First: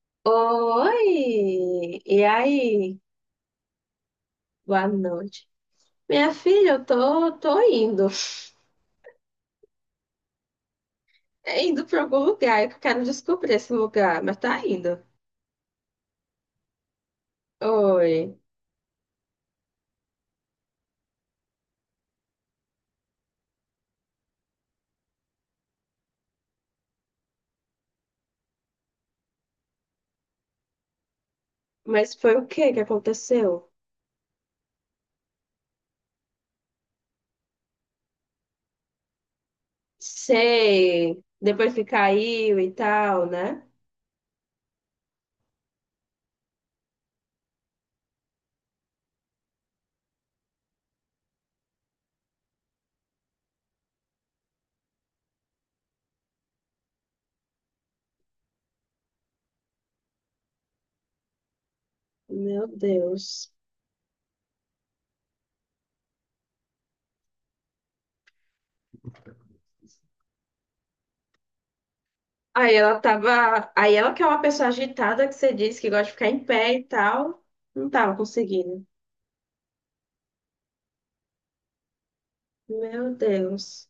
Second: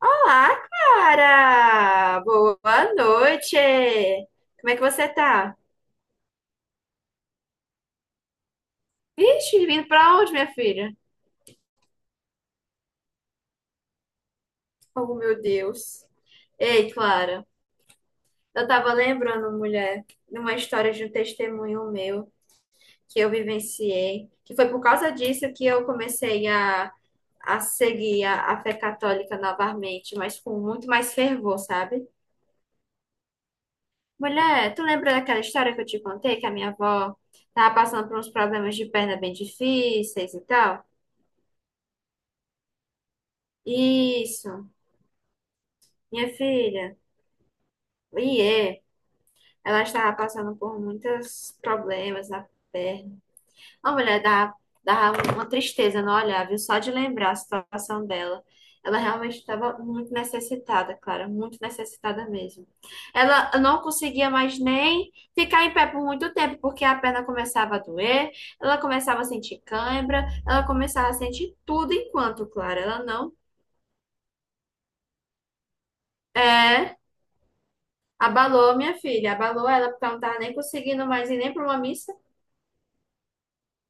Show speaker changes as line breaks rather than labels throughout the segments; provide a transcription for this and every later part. Olá,
Oi!
cara!
E
Boa
aí?
noite! Como é que
Boa
você
noite.
tá?
Minha filha, eu tô indo.
Vixe, vindo pra onde, minha filha?
É indo para algum lugar, eu quero descobrir esse lugar, mas tá indo.
Oh, meu Deus! Ei, Clara,
Oi.
eu tava lembrando, mulher, de uma história de um testemunho meu que eu vivenciei, que foi por causa disso que eu comecei a seguir a fé católica novamente, mas com muito mais fervor, sabe?
Mas foi o que que aconteceu?
Mulher, tu lembra daquela história que eu te contei que a minha avó tava passando por uns problemas de perna bem difíceis e tal?
Sei. Depois que caiu e tal, né?
Isso, minha filha, iê, ela estava passando por muitos problemas na perna. A mulher dá uma tristeza no olhar, viu? Só de lembrar a situação dela. Ela realmente estava muito necessitada, Clara, muito necessitada mesmo.
Meu
Ela
Deus.
não conseguia mais nem ficar em pé por muito tempo, porque a perna começava a doer, ela começava a sentir cãibra, ela começava a sentir tudo enquanto,
Aí
Clara,
ela
ela não.
tava. Aí ela que é uma pessoa agitada que você disse que gosta de ficar em pé e
É,
tal. Não tava
abalou
conseguindo.
minha filha, abalou ela, porque ela não estava nem conseguindo mais ir nem para uma missa.
Meu Deus.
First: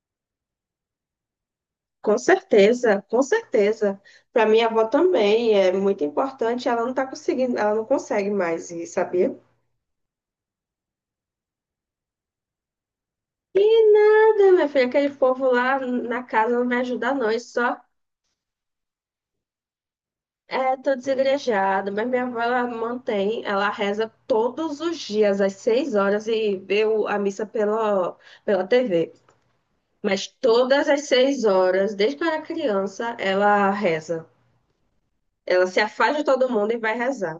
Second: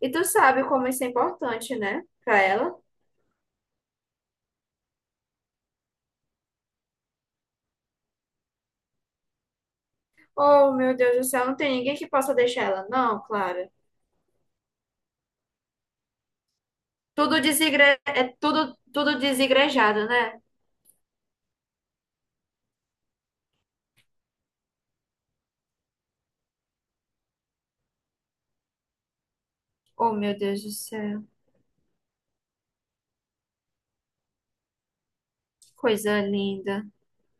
E tu sabe como isso é importante, né,
Com
para ela.
certeza, com certeza. Para minha avó também é muito importante. Ela não tá conseguindo, ela não consegue mais ir, sabia?
Oh, meu Deus do céu, não tem ninguém que possa deixar ela, não, Clara.
Nada, minha filha, aquele povo lá na casa não me ajuda, não. É só
É tudo, tudo desigrejado, né?
é, tô desigrejada. Mas minha avó, ela mantém, ela reza todos os dias, às 6 horas, e vê o- a missa pela TV.
Oh,
Mas
meu Deus do
todas as
céu.
6 horas, desde que eu era criança, ela reza. Ela se afasta
Coisa
de todo mundo e
linda,
vai rezar.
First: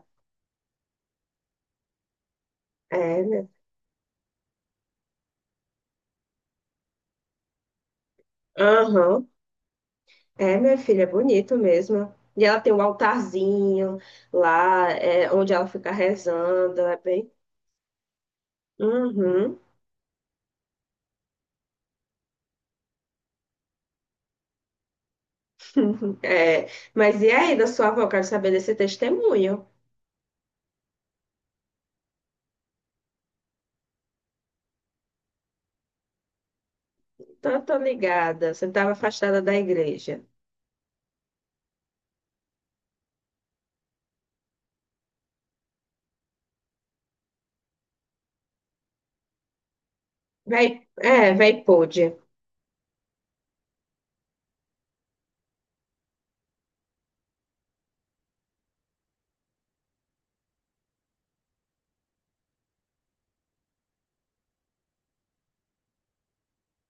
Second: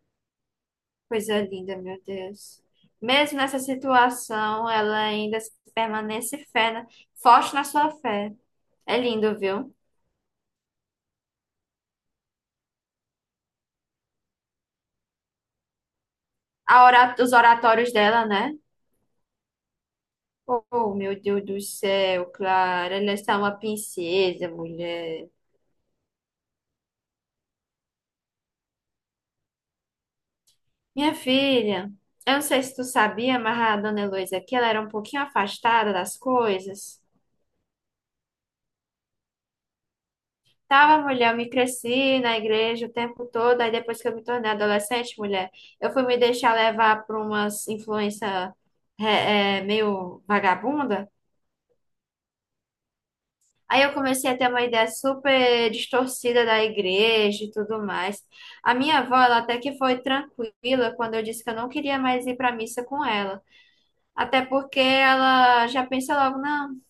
coisa linda, meu Deus.
É,
Mesmo
né?
nessa situação, ela ainda permanece fé, né? Forte na sua fé. É
Aham.
lindo, viu?
É, minha filha, é bonito mesmo. E ela tem um altarzinho lá, é, onde ela fica rezando, é bem.
Os oratórios dela, né?
Uhum.
Oh, meu Deus do céu, Clara, ela está uma princesa, mulher.
É. Mas e aí, da sua avó, quero saber desse testemunho.
Minha filha, eu não sei se tu sabia, mas a dona Heloísa aqui, ela era um pouquinho afastada das coisas.
Então, tô ligada. Você estava afastada da igreja.
Tava mulher, eu me cresci na igreja o tempo todo, aí depois que eu me tornei adolescente, mulher, eu fui me deixar levar por umas influência meio
Vai,
vagabunda.
é, vai pôde.
Aí eu comecei a ter uma ideia super distorcida da igreja e tudo mais. A minha avó, ela até que foi tranquila quando eu disse que eu não queria mais ir pra missa com ela. Até porque ela já pensa logo, não.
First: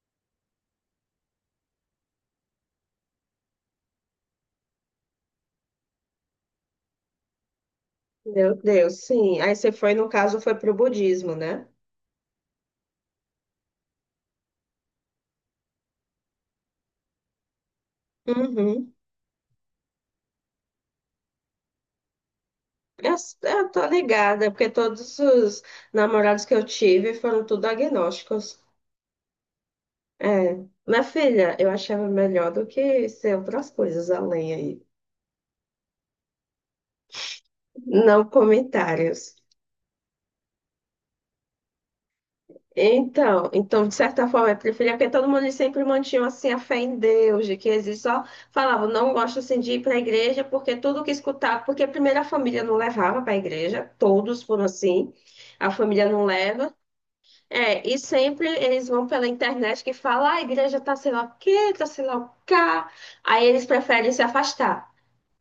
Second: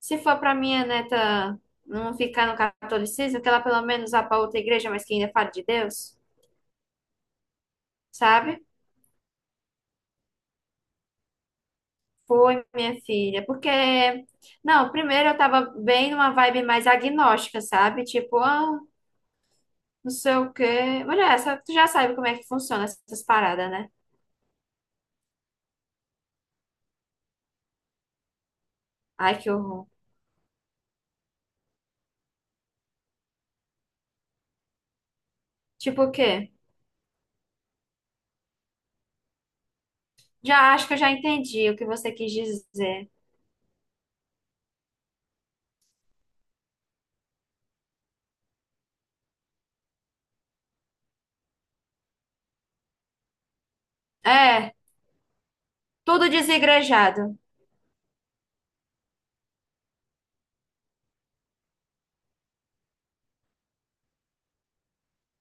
Se for para minha neta não ficar no catolicismo, que ela pelo menos vá para outra igreja, mas que ainda fale de Deus,
Meu
sabe?
Deus, sim. Aí você foi, no caso, foi pro budismo, né?
Foi, minha filha. Porque, não, primeiro eu tava bem numa vibe mais agnóstica, sabe? Tipo, ah,
Uhum.
não sei o quê. Mulher, essa, tu já sabe como é que funciona
Eu,
essas
eu
paradas,
tô
né?
ligada, porque todos os namorados que eu tive foram tudo agnósticos.
Ai, que horror.
É, minha filha, eu achava melhor do que ser outras coisas além aí.
Tipo o quê?
Não comentários.
Já acho que eu já entendi o que você quis dizer.
Então, então, de certa forma, eu preferia porque todo mundo sempre mantinha assim a fé em Deus, de que existe só falava, não gosto assim de ir para a igreja, porque tudo que escutava, porque primeiro a família não levava para a igreja, todos foram
É,
assim, a família não
tudo
leva.
desigrejado.
É, e sempre eles vão pela internet que fala, "Ah, a igreja tá sei lá o quê, tá sei lá o cá. Aí eles preferem se afastar.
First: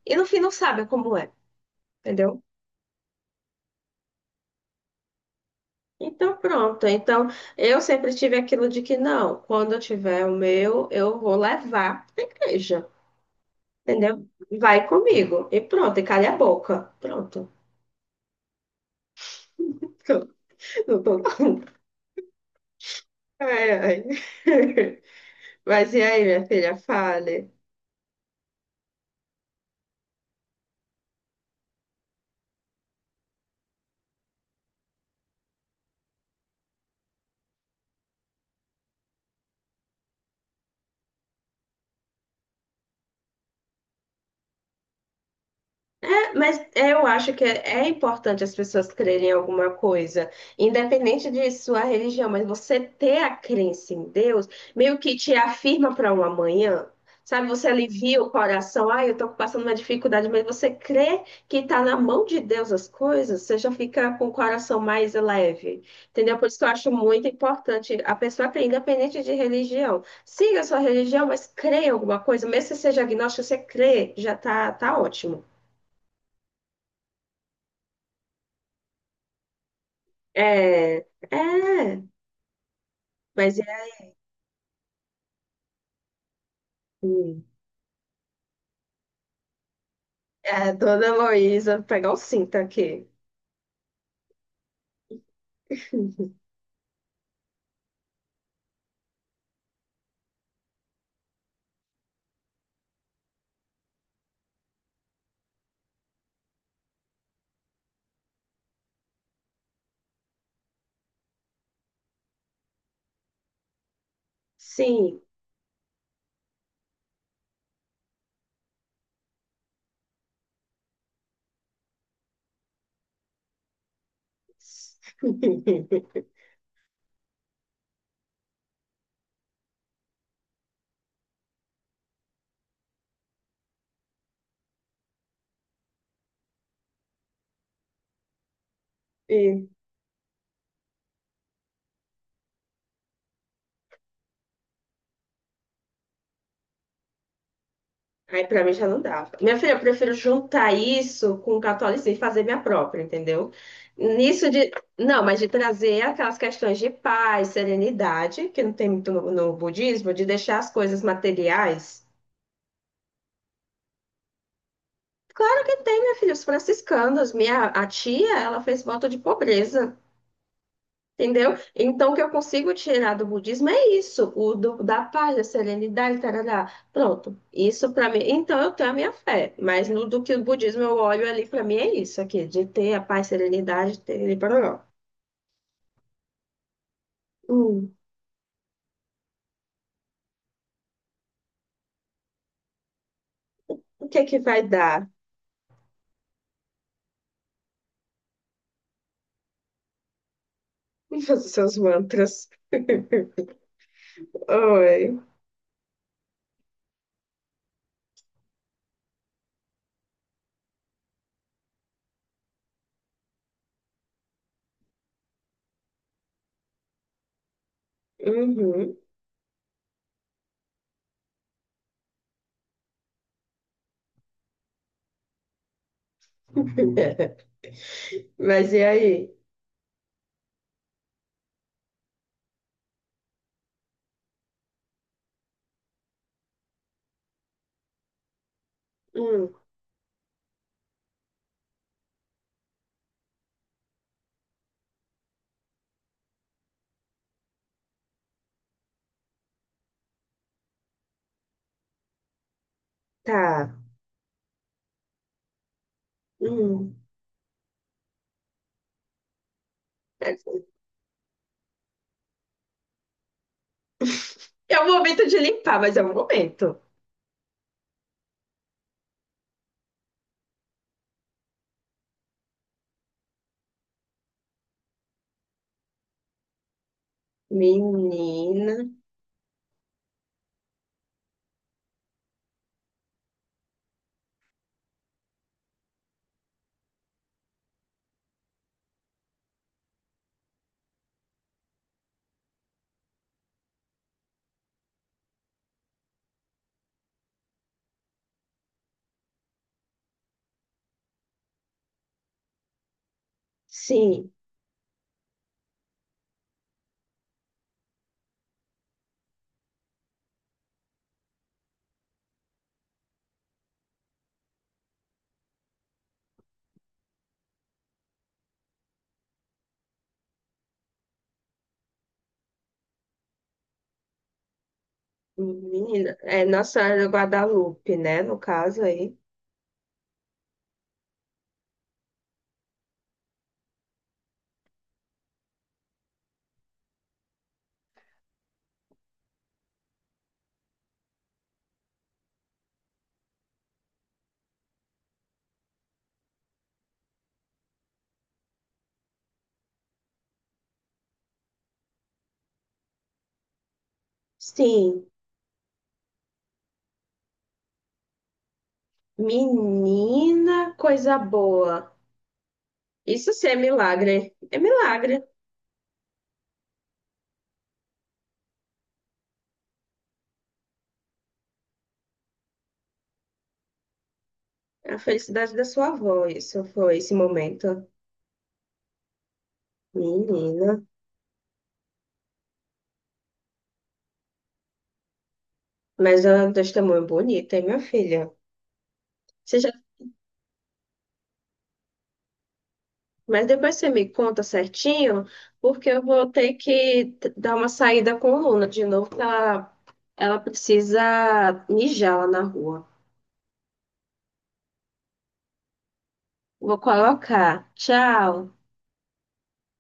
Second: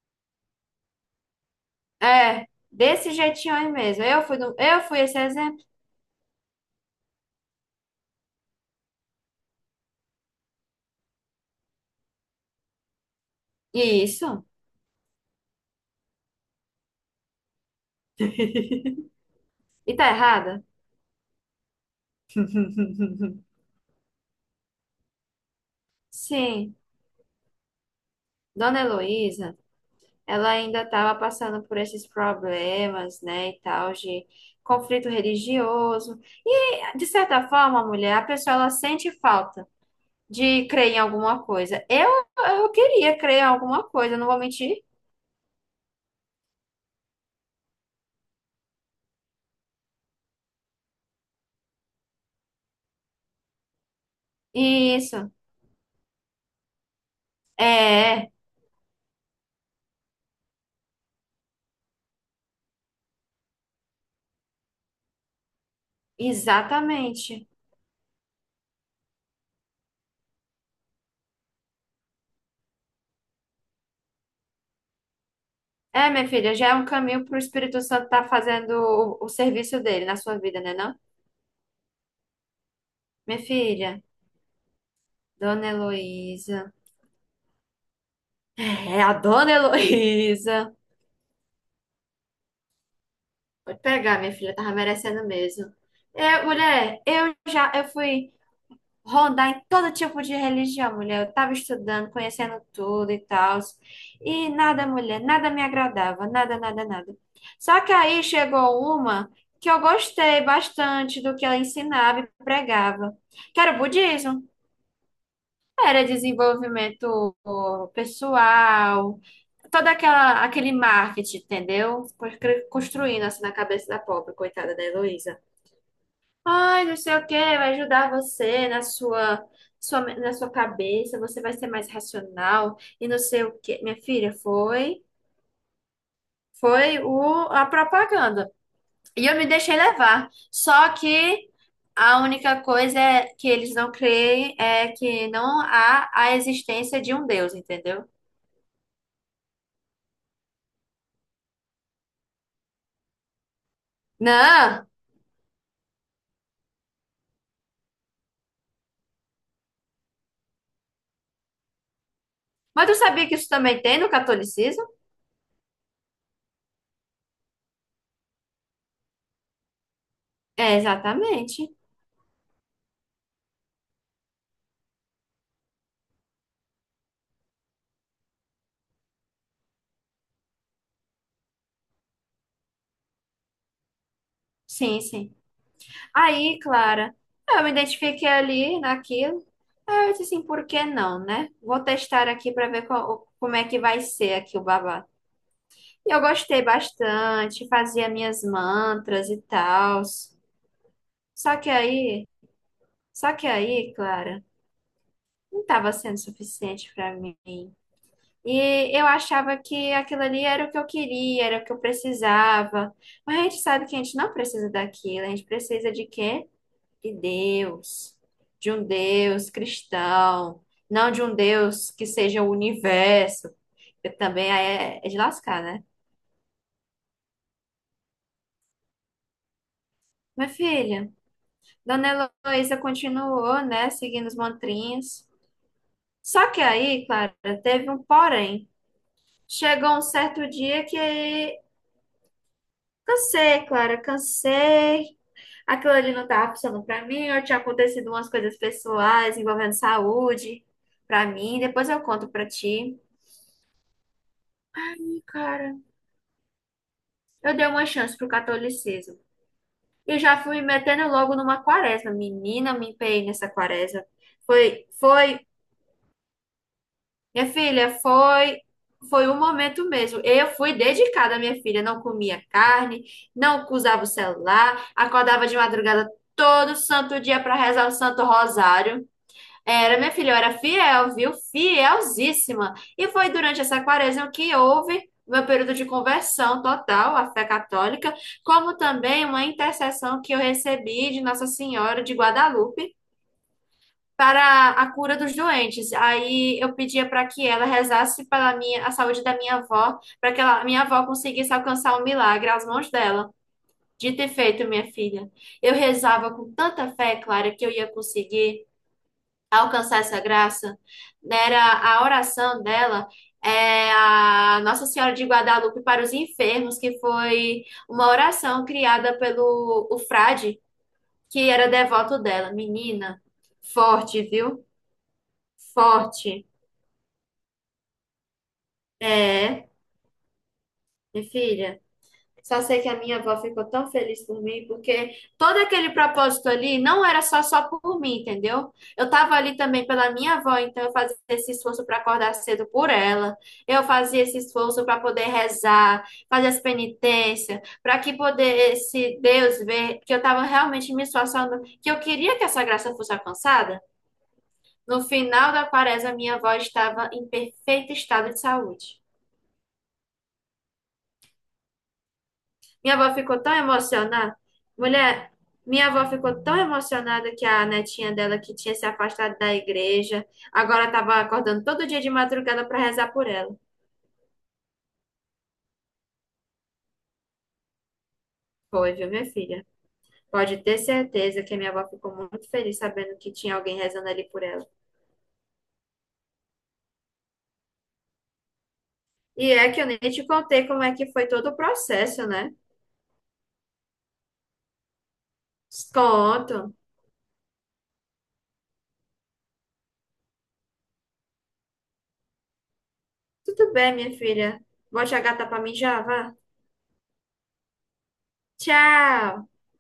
E no fim não sabem como é. Entendeu?
É, desse jeitinho aí mesmo. Eu fui, do, eu fui esse exemplo.
Então, pronto. Então, eu sempre tive aquilo de que não, quando eu tiver o meu, eu vou levar para a igreja, entendeu?
Isso.
Vai comigo. E pronto, e calha a boca. Pronto.
E tá errada?
Não tô... Ai, ai. Mas e aí, minha
Sim,
filha, fale.
Dona Heloísa, ela ainda estava passando por esses problemas, né, e tal, de conflito religioso. E, de certa forma, mulher, a pessoa ela sente falta de crer em alguma coisa. Eu queria crer em alguma coisa, não vou mentir.
É, mas eu acho que é importante as pessoas crerem em alguma coisa, independente de sua religião, mas você ter a crença em Deus meio que
Isso,
te afirma para um amanhã. Sabe, você alivia o
é,
coração, ah, eu estou passando uma dificuldade, mas você crê que está na mão de Deus as coisas, você já fica com o coração mais leve, entendeu? Por isso que eu acho muito
exatamente.
importante a pessoa crer, independente de religião. Siga a sua religião, mas crê em alguma coisa, mesmo que você seja agnóstico, você crê, já tá, tá ótimo.
É, minha filha, já é um caminho para o Espírito Santo estar fazendo o serviço dele na sua vida, né, não?
É, é,
Minha
mas é
filha, Dona Heloísa.
assim.
É, a dona
É,
Heloísa.
Dona Heloísa, vou pegar o cinto aqui.
Pode pegar, minha filha, tava merecendo mesmo. É, mulher, eu fui rondar em todo tipo de religião, mulher. Eu tava estudando, conhecendo tudo e tal. E nada, mulher, nada me agradava, nada, nada, nada. Só que aí chegou uma que eu gostei bastante do que ela ensinava e pregava, que era o budismo.
Sim.
Era desenvolvimento pessoal, toda aquela aquele marketing, entendeu? Construindo assim na cabeça da pobre, coitada da Heloísa. Ai, não sei o que, vai ajudar você na sua, na sua cabeça, você vai ser mais racional e não sei o que. Minha filha, foi a propaganda. E eu me
E,
deixei levar. Só que a única coisa é que eles não creem é que não há a existência de um Deus, entendeu?
aí pra mim já não dá. Minha filha, eu prefiro juntar isso com o catolicismo e fazer minha própria, entendeu? Nisso de.
Não,
Não, mas de trazer aquelas questões de paz, serenidade, que não tem muito no, budismo, de deixar as coisas materiais.
mas tu sabia que isso também tem no catolicismo?
Claro que tem, minha filha, os franciscanos. Minha a tia, ela fez voto de pobreza.
É,
Entendeu?
exatamente.
Então, o que eu consigo tirar do budismo é isso, o do, da paz, da serenidade, tarará. Pronto, isso para mim. Então, eu tenho a minha fé, mas no do que o budismo eu olho ali, para mim é isso aqui, de ter a paz, serenidade, ter e parará.
Sim, sim. Aí, Clara, eu me
Hum,
identifiquei ali naquilo. Aí eu disse assim, por que não, né? Vou testar aqui para ver como é que vai
o que é
ser
que
aqui o
vai
babado.
dar?
E eu gostei bastante, fazia minhas mantras e tal.
Os
Só que
seus
aí,
mantras.
só que aí, Clara,
Oi.
não estava sendo suficiente para mim. E eu achava que aquilo ali era o que eu queria, era o que eu precisava. Mas a gente sabe que a gente não precisa daquilo, a gente precisa de quê? De Deus, de um
Uhum.
Deus cristão, não de um Deus que seja o universo, que também é de lascar, né?
Mas e aí?
Minha filha, Dona Heloísa continuou, né, seguindo os mantrinhos. Só que aí, Clara, teve um porém.
Hum,
Chegou um certo dia que cansei, Clara, cansei. Aquilo ali não tava funcionando pra mim. Eu tinha acontecido umas coisas pessoais envolvendo saúde pra mim. Depois eu conto pra ti.
tá.
Ai, cara,
Hum.
eu dei uma chance pro catolicismo. E já fui metendo logo numa quaresma. Menina, me empenhei nessa quaresma.
É
Foi,
o momento de
foi
limpar, mas é o momento.
Minha filha, foi foi um momento mesmo. Eu fui dedicada à minha filha, não comia carne, não usava o celular, acordava de madrugada todo santo dia para rezar o Santo
Menina.
Rosário. Era, minha filha, eu era fiel, viu? Fielzíssima. E foi durante essa quaresma que houve meu período de conversão total à fé católica, como também uma intercessão que eu recebi de Nossa Senhora de Guadalupe para a cura dos doentes. Aí eu pedia para que ela rezasse pela minha, a saúde da minha avó, para que ela, minha avó conseguisse alcançar o milagre às mãos dela. Dito e
Sim,
feito, minha filha. Eu rezava com tanta fé, Clara, que eu ia conseguir alcançar essa graça. Era a oração dela. É a Nossa Senhora de Guadalupe para os enfermos, que foi uma oração criada pelo o frade, que era devoto dela. Menina, forte, viu?
menina, é
Forte.
Nossa Senhora de Guadalupe, né? No caso aí.
É, minha filha. Só sei que a minha avó ficou tão feliz por mim, porque todo aquele propósito ali não era só por mim, entendeu? Eu tava ali também pela minha avó, então eu fazia esse esforço para acordar cedo por ela. Eu fazia esse esforço para poder rezar, fazer as penitências, para que poder esse Deus ver que eu tava realmente me esforçando, que eu queria que essa graça fosse alcançada. No
Sim,
final da quaresma, minha avó estava em perfeito estado de saúde.
menina, coisa boa.
Minha avó
Isso
ficou
sim
tão
é milagre.
emocionada.
É milagre.
Mulher, minha avó ficou tão emocionada que a netinha dela, que tinha se afastado da igreja, agora estava acordando todo dia de madrugada para rezar por ela.
É a felicidade da sua avó, isso foi esse momento.
Foi, viu, minha filha? Pode ter
Menina.
certeza que a minha avó ficou muito feliz sabendo que tinha alguém rezando ali por ela.
Mas é um testemunho bonito, hein, minha filha?
E
Você já...
é que eu nem te contei como é que foi todo o processo, né?
Mas depois você me conta certinho, porque eu vou ter
Conto.
que dar uma saída com a Luna de novo, que ela precisa mijar lá na rua.
Tudo bem, minha filha. Bote a gata pra mim já, vá.
Vou colocar. Tchau.
Tchau!